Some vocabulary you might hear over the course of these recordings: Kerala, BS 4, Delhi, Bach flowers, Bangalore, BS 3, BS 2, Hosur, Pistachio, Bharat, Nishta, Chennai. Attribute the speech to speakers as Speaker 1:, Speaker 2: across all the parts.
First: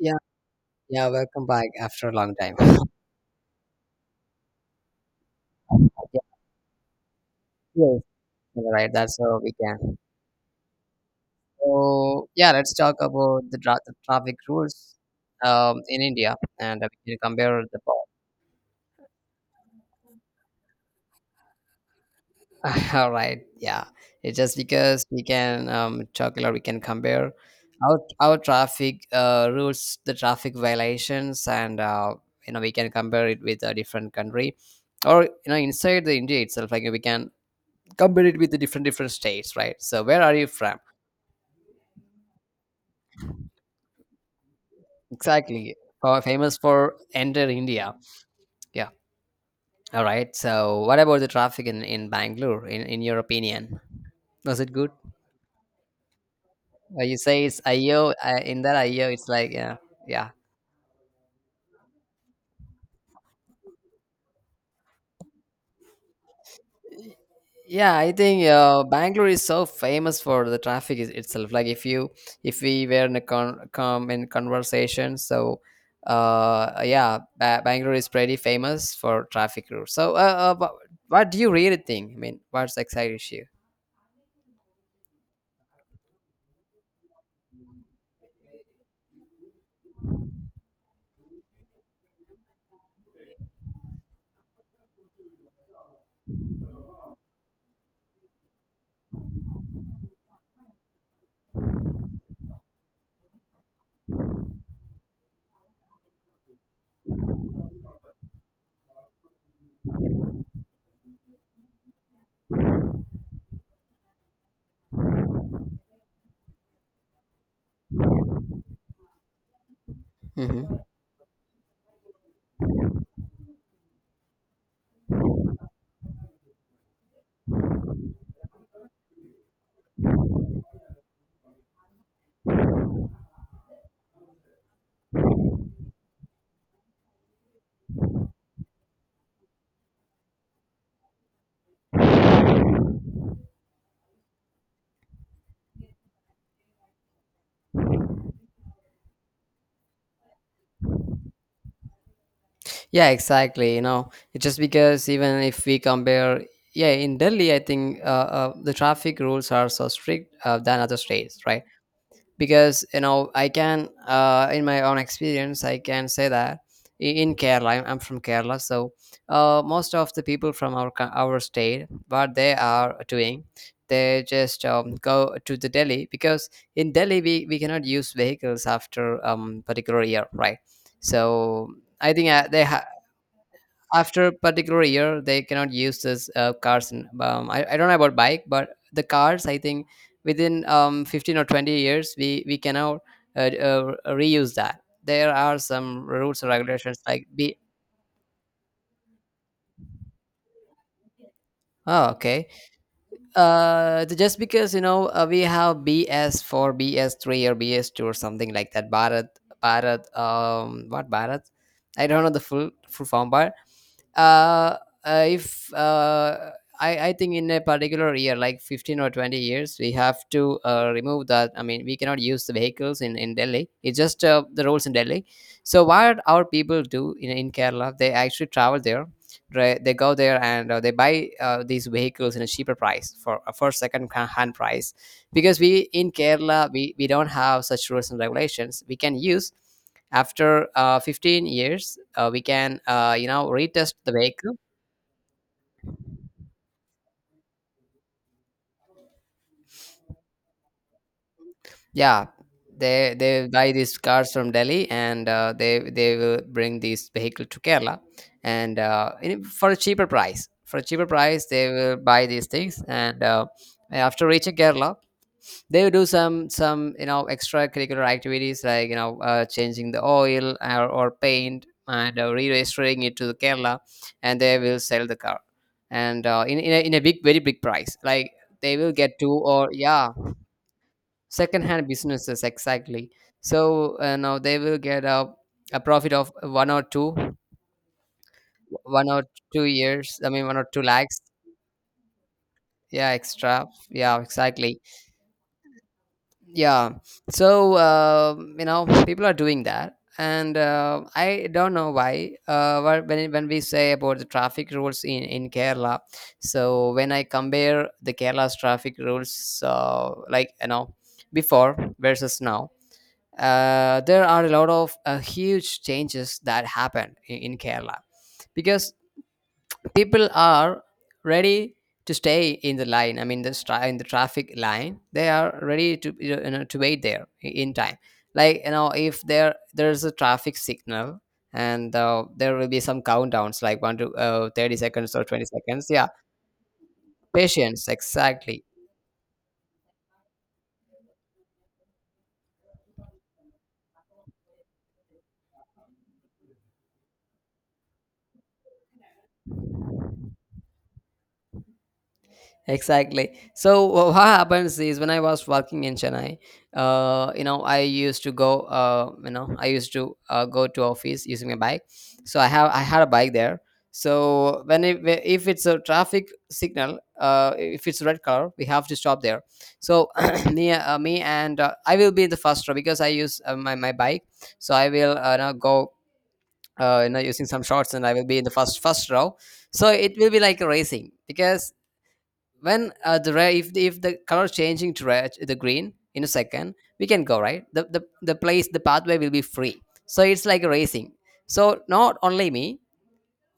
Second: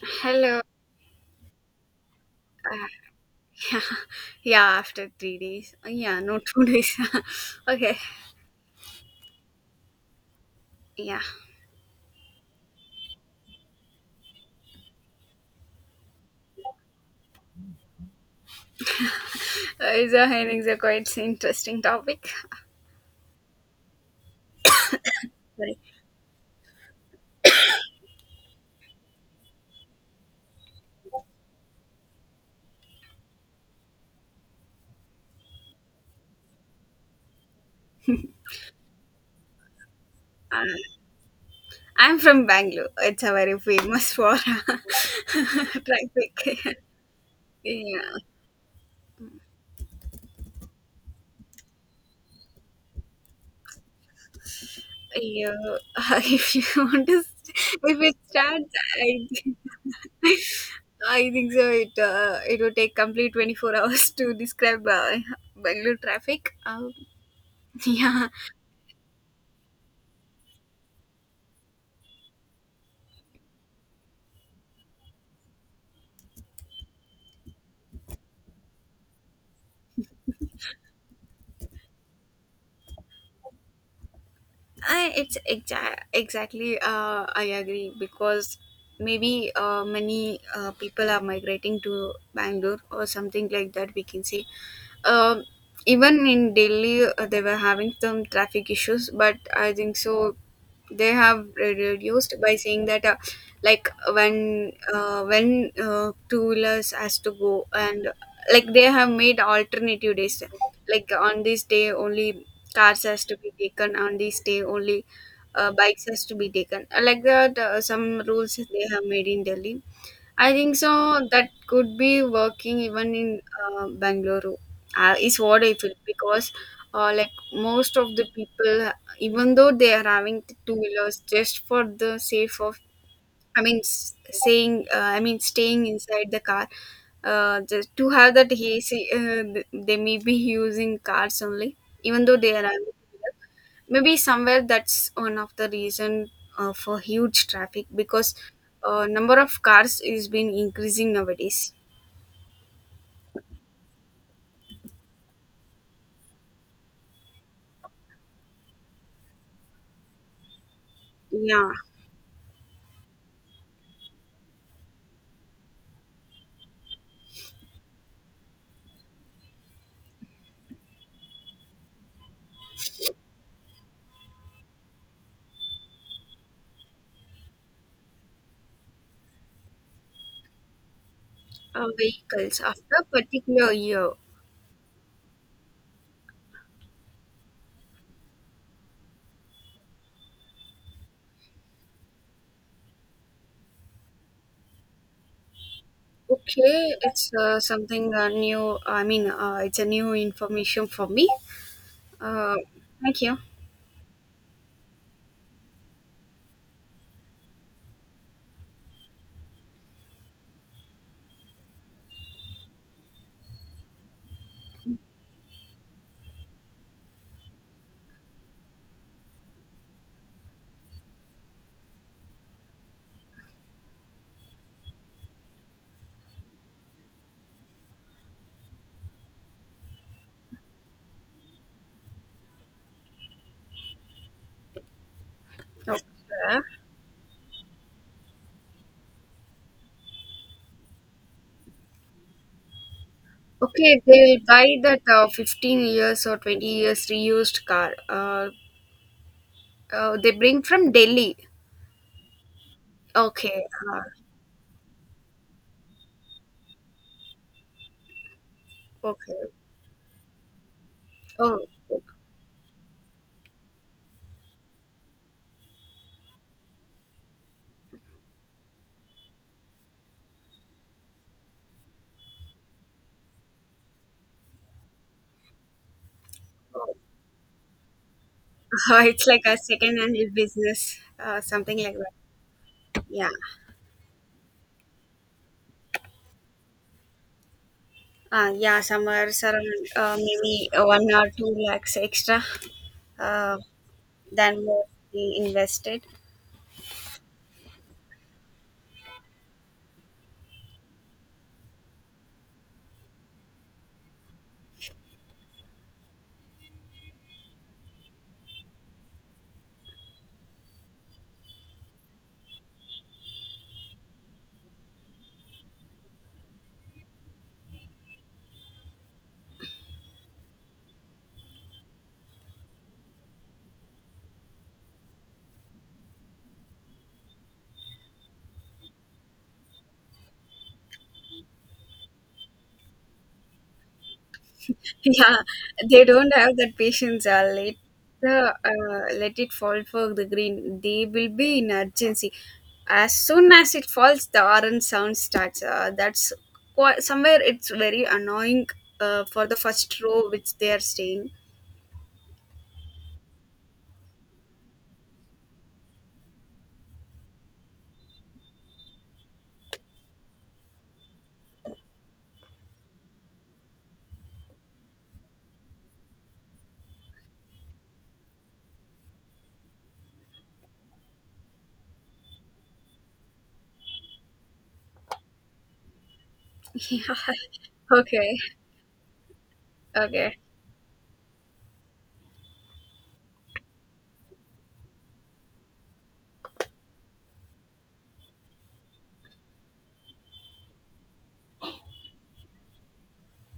Speaker 1: Yeah,
Speaker 2: Hello.
Speaker 1: yeah, welcome back after a long time.
Speaker 2: Yeah, yeah, after 3 days. Yeah,
Speaker 1: Yeah,
Speaker 2: no, 2 days. Okay,
Speaker 1: yes. All right, that's how we can.
Speaker 2: yeah.
Speaker 1: So, yeah, let's talk about the traffic rules in India, and we can compare the
Speaker 2: Hennings a quite interesting topic.
Speaker 1: both. All right, yeah. It's just because we can
Speaker 2: Sorry.
Speaker 1: talk a lot, we can compare our traffic rules, the traffic violations, and we can compare it with a different country, or inside the India itself, like we can compare it with the different different states, right? So, where are you
Speaker 2: Uh,
Speaker 1: from?
Speaker 2: I'm from Bangalore. It's a very famous for traffic.
Speaker 1: Exactly. Famous for enter India.
Speaker 2: Yeah,
Speaker 1: Yeah. All right. So, what about the traffic in Bangalore, in your opinion? Was it good?
Speaker 2: if you want
Speaker 1: You
Speaker 2: to,
Speaker 1: say it's
Speaker 2: st- if
Speaker 1: IO,
Speaker 2: it
Speaker 1: in
Speaker 2: starts,
Speaker 1: that IO,
Speaker 2: I,
Speaker 1: it's like, yeah, yeah.
Speaker 2: I think so. It would take complete 24 hours to describe Bangalore traffic.
Speaker 1: Yeah, I
Speaker 2: Yeah,
Speaker 1: think Bangalore is so famous for the traffic is, itself. Like if we were in a con- com in conversation. So yeah, Bangalore is pretty famous for traffic rules. So, uh, wha- what do you really think? I mean, what's the exact issue?
Speaker 2: exactly I agree because maybe many people are migrating to Bangalore or something like that we can say, um, even in Delhi they were having some traffic issues, but I think so they have reduced by saying that like when two wheelers has to go, and like they have made alternative days. Like on this day only cars has to be taken, on this day only bikes has to be taken. Like that some rules they have made in Delhi. I think
Speaker 1: Hmm.
Speaker 2: so that could be working even in Bangalore is what I feel, because like most of the people, even though they are having two wheelers, just for the safe of i mean s- saying I mean staying inside the car just to have that AC, they may be using cars only, even though they are. Having two, maybe somewhere that's one of the reason for huge traffic, because number of cars is been increasing nowadays.
Speaker 1: Yeah, exactly. It's just because, even if we compare, yeah, in Delhi, I think the traffic rules are so strict than other states, right?
Speaker 2: Yeah.
Speaker 1: Because in my own experience, I can say that in Kerala, I'm from Kerala. So most of the people from our our state, what they are doing, they just go to the Delhi, because in Delhi, we cannot use vehicles after particular year, right? So I think
Speaker 2: Vehicles after a particular year.
Speaker 1: after a particular year, they cannot use this cars, and I don't know about bike, but the cars I think within 15 or 20 years, we cannot uh, reuse that. There are some rules and
Speaker 2: Okay,
Speaker 1: regulations,
Speaker 2: it's
Speaker 1: like be.
Speaker 2: something new, I mean it's a new information for me.
Speaker 1: Oh, okay.
Speaker 2: uh, Thank you.
Speaker 1: Just because we have BS 4, BS 3, or BS 2, or something like that. Bharat, what Bharat, I don't know the full form, but uh, if I think in a particular year, like 15 or 20 years, we have to remove that. I mean, we cannot use the vehicles in Delhi. It's just the rules in Delhi. So what our people do in Kerala, they actually travel there, right? They go there, and they buy these vehicles in a cheaper price, for second hand price. Because we
Speaker 2: Okay.
Speaker 1: in Kerala, we don't have such rules and regulations. We can use after 15 years. We can, retest
Speaker 2: Okay,
Speaker 1: the
Speaker 2: they'll
Speaker 1: vehicle.
Speaker 2: buy that 15 years or 20 years reused car. They bring from Delhi.
Speaker 1: Yeah, they
Speaker 2: Okay.
Speaker 1: buy these
Speaker 2: Uh,
Speaker 1: cars from Delhi, and they will bring this vehicle to Kerala. And
Speaker 2: okay.
Speaker 1: for a cheaper price,
Speaker 2: Oh,
Speaker 1: they will
Speaker 2: okay.
Speaker 1: buy these things, and after reaching Kerala, they would do some extracurricular activities, like changing the oil, or paint, and re-registering it to the Kerala, and they will sell the car. And in a big, very big price, like they will get
Speaker 2: It's
Speaker 1: two,
Speaker 2: like a
Speaker 1: or
Speaker 2: second
Speaker 1: yeah.
Speaker 2: hand business,
Speaker 1: Second
Speaker 2: something
Speaker 1: hand
Speaker 2: like
Speaker 1: businesses,
Speaker 2: that.
Speaker 1: exactly.
Speaker 2: Yeah.
Speaker 1: So now they will get a profit of
Speaker 2: Yeah,
Speaker 1: one or
Speaker 2: somewhere
Speaker 1: two
Speaker 2: around
Speaker 1: years I mean, one or
Speaker 2: maybe
Speaker 1: two
Speaker 2: one
Speaker 1: lakhs,
Speaker 2: or two lakhs extra
Speaker 1: yeah,
Speaker 2: uh,
Speaker 1: extra, yeah,
Speaker 2: than
Speaker 1: exactly,
Speaker 2: what we invested.
Speaker 1: yeah. So people are doing that, and I don't know why when we say about the traffic rules in Kerala. So when I compare the Kerala's traffic rules, like before versus now, there are a lot of huge changes that happened in Kerala, because people are ready to stay in the line. I mean, the in the traffic line, they are ready to to wait there, in time. Like if there's a traffic signal, and there will be some countdowns, like 1 to 30 seconds or
Speaker 2: Yeah,
Speaker 1: 20 seconds,
Speaker 2: they
Speaker 1: yeah.
Speaker 2: don't have that patience.
Speaker 1: Patience, exactly.
Speaker 2: Let it fall for the green. They will be in urgency. As soon as it falls, the orange sound starts. That's quite, somewhere it's very annoying for the first row which they are staying.
Speaker 1: Exactly. So what happens is, when I was working in Chennai, I used to go to office using my bike. So I had a bike there. So when if it's a traffic signal, if it's red color, we have to stop there. So me and I will be the first row, because I use my bike. So I will, now go,
Speaker 2: Yeah.
Speaker 1: using some shorts, and I will
Speaker 2: Okay.
Speaker 1: be in the first row. So it will
Speaker 2: Okay.
Speaker 1: be like a racing, because when the red if if the color changing to red, the green in a second, we can go, right? The pathway will be free, so it's like racing. So not only me,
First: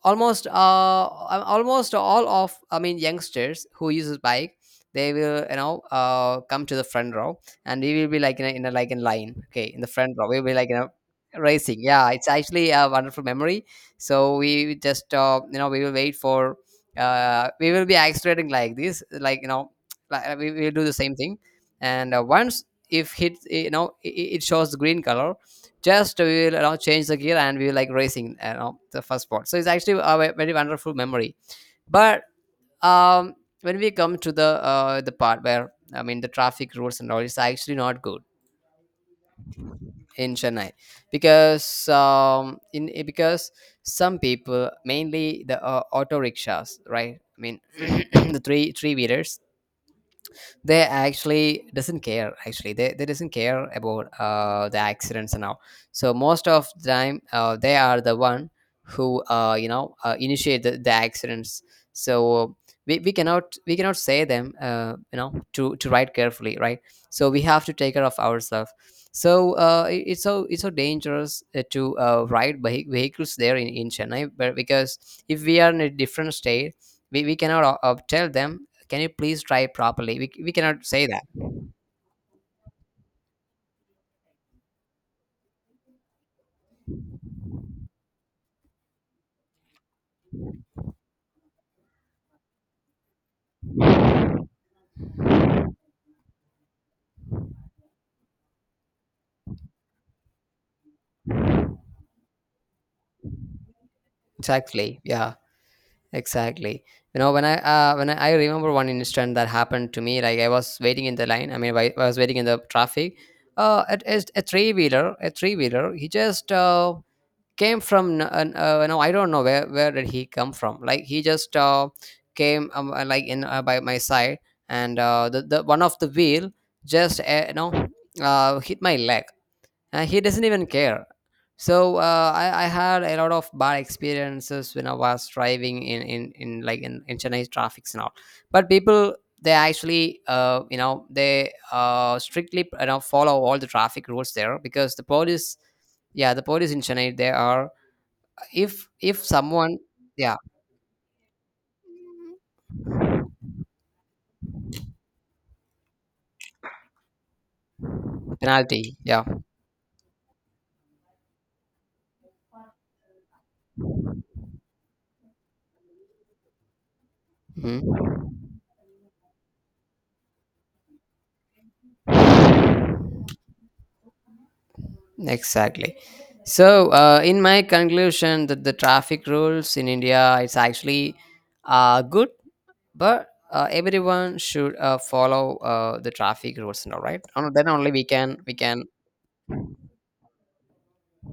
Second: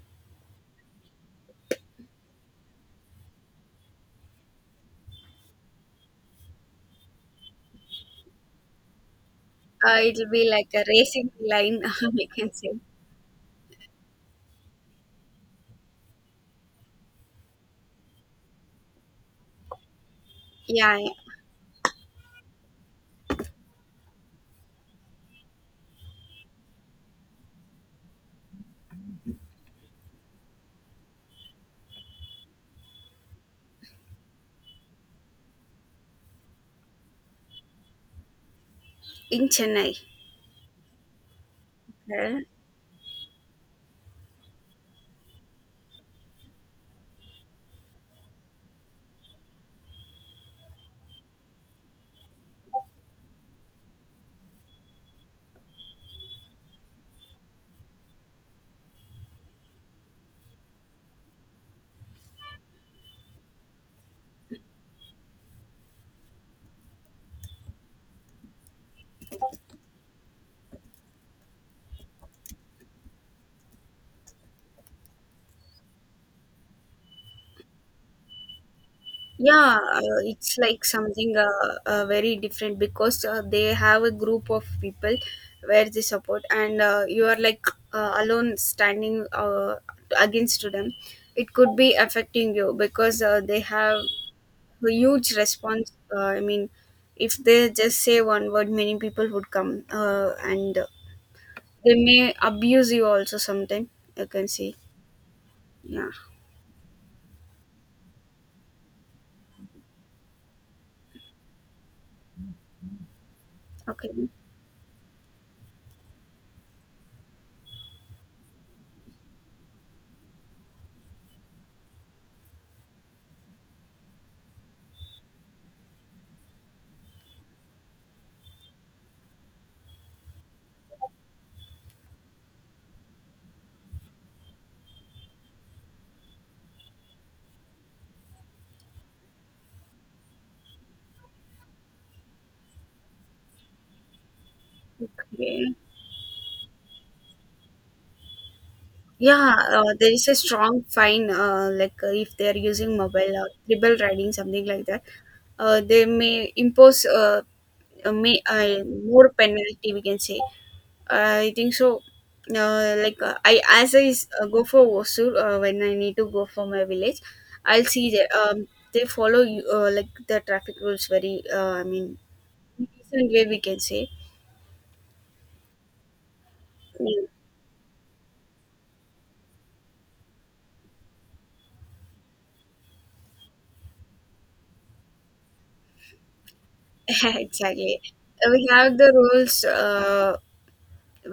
Speaker 1: almost uh almost all of, I mean, youngsters who uses bike, they will come to the front row, and we will be like in a like in line, okay, in the front row,
Speaker 2: It'll
Speaker 1: we'll
Speaker 2: be
Speaker 1: be like
Speaker 2: like a racing
Speaker 1: racing,
Speaker 2: line,
Speaker 1: yeah,
Speaker 2: we
Speaker 1: it's
Speaker 2: can
Speaker 1: actually
Speaker 2: say.
Speaker 1: a wonderful memory. So we will just, we will be accelerating like this, like, like, we will do the
Speaker 2: Yeah, yeah.
Speaker 1: same thing. And once if hit, it shows green color, just we will, change the gear, and we were like racing, the first spot. So it's actually a very wonderful memory. But um, when we come to the part where, I mean, the traffic rules and all, it's actually not good
Speaker 2: In Chennai.
Speaker 1: in Chennai. Because
Speaker 2: Huh?
Speaker 1: because some people, mainly the auto rickshaws, right? I mean, the three wheelers, they actually doesn't care. Actually they doesn't care about the accidents and all. So most of the time, they are the one who, initiate the accidents. So we cannot say them, to ride carefully, right? So we have to take care of ourselves. So it's so dangerous to ride vehicles there in Chennai. But because if we are in a different state, we cannot tell them, can you please try
Speaker 2: Yeah, uh,
Speaker 1: properly. We
Speaker 2: it's like
Speaker 1: cannot say that.
Speaker 2: something uh, uh, very different, because they have a group of people where they support, and you are like alone standing against to them. It could be affecting you because they have a huge response. I mean, if they just say one word, many people would come, and they may abuse you also sometime. You can see.
Speaker 1: Exactly, yeah,
Speaker 2: Yeah.
Speaker 1: exactly. When I remember one instant that happened to me, like I was waiting in the line, I mean, I was waiting in the traffic. It
Speaker 2: Okay.
Speaker 1: is a three-wheeler. He just came from no, I don't know where did he come from. Like he just came, like in by my side. And the one of the wheel just, hit my leg. He doesn't even care. So I had a lot of bad experiences when I was driving in like in Chennai traffic and all. But people, they actually, they strictly follow all the traffic rules there, because the police.
Speaker 2: Okay.
Speaker 1: Yeah, the police in Chennai, they are, if
Speaker 2: Yeah,
Speaker 1: someone.
Speaker 2: there is a
Speaker 1: Yeah,
Speaker 2: strong fine, if they are using mobile or tribal riding, something like that. They may impose
Speaker 1: penalty, yeah.
Speaker 2: more penalty, we can say. I think so. I go for Hosur when I need to go for my village. I'll
Speaker 1: Mhm.
Speaker 2: see that they follow you, like the traffic rules very. I mean, decent way we can say.
Speaker 1: Exactly. So
Speaker 2: Yeah,
Speaker 1: in my conclusion, that the traffic rules in India, it's actually good, but everyone should follow the traffic rules now, right, and then only
Speaker 2: exactly.
Speaker 1: we can we
Speaker 2: We
Speaker 1: can
Speaker 2: have the rules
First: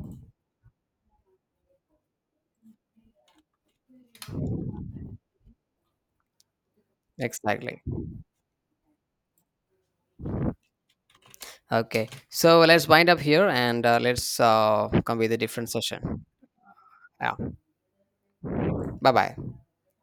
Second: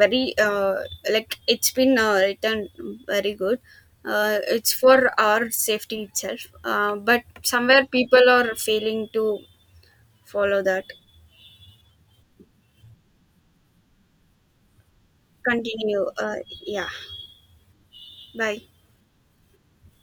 Speaker 2: very like it's been written very good. It's for our safety itself. But
Speaker 1: Exactly.
Speaker 2: somewhere people are failing to follow that.
Speaker 1: Okay, so let's wind up here, and let's come with a different
Speaker 2: Continue.
Speaker 1: session.
Speaker 2: Yeah.
Speaker 1: Yeah.
Speaker 2: Bye.
Speaker 1: Bye bye.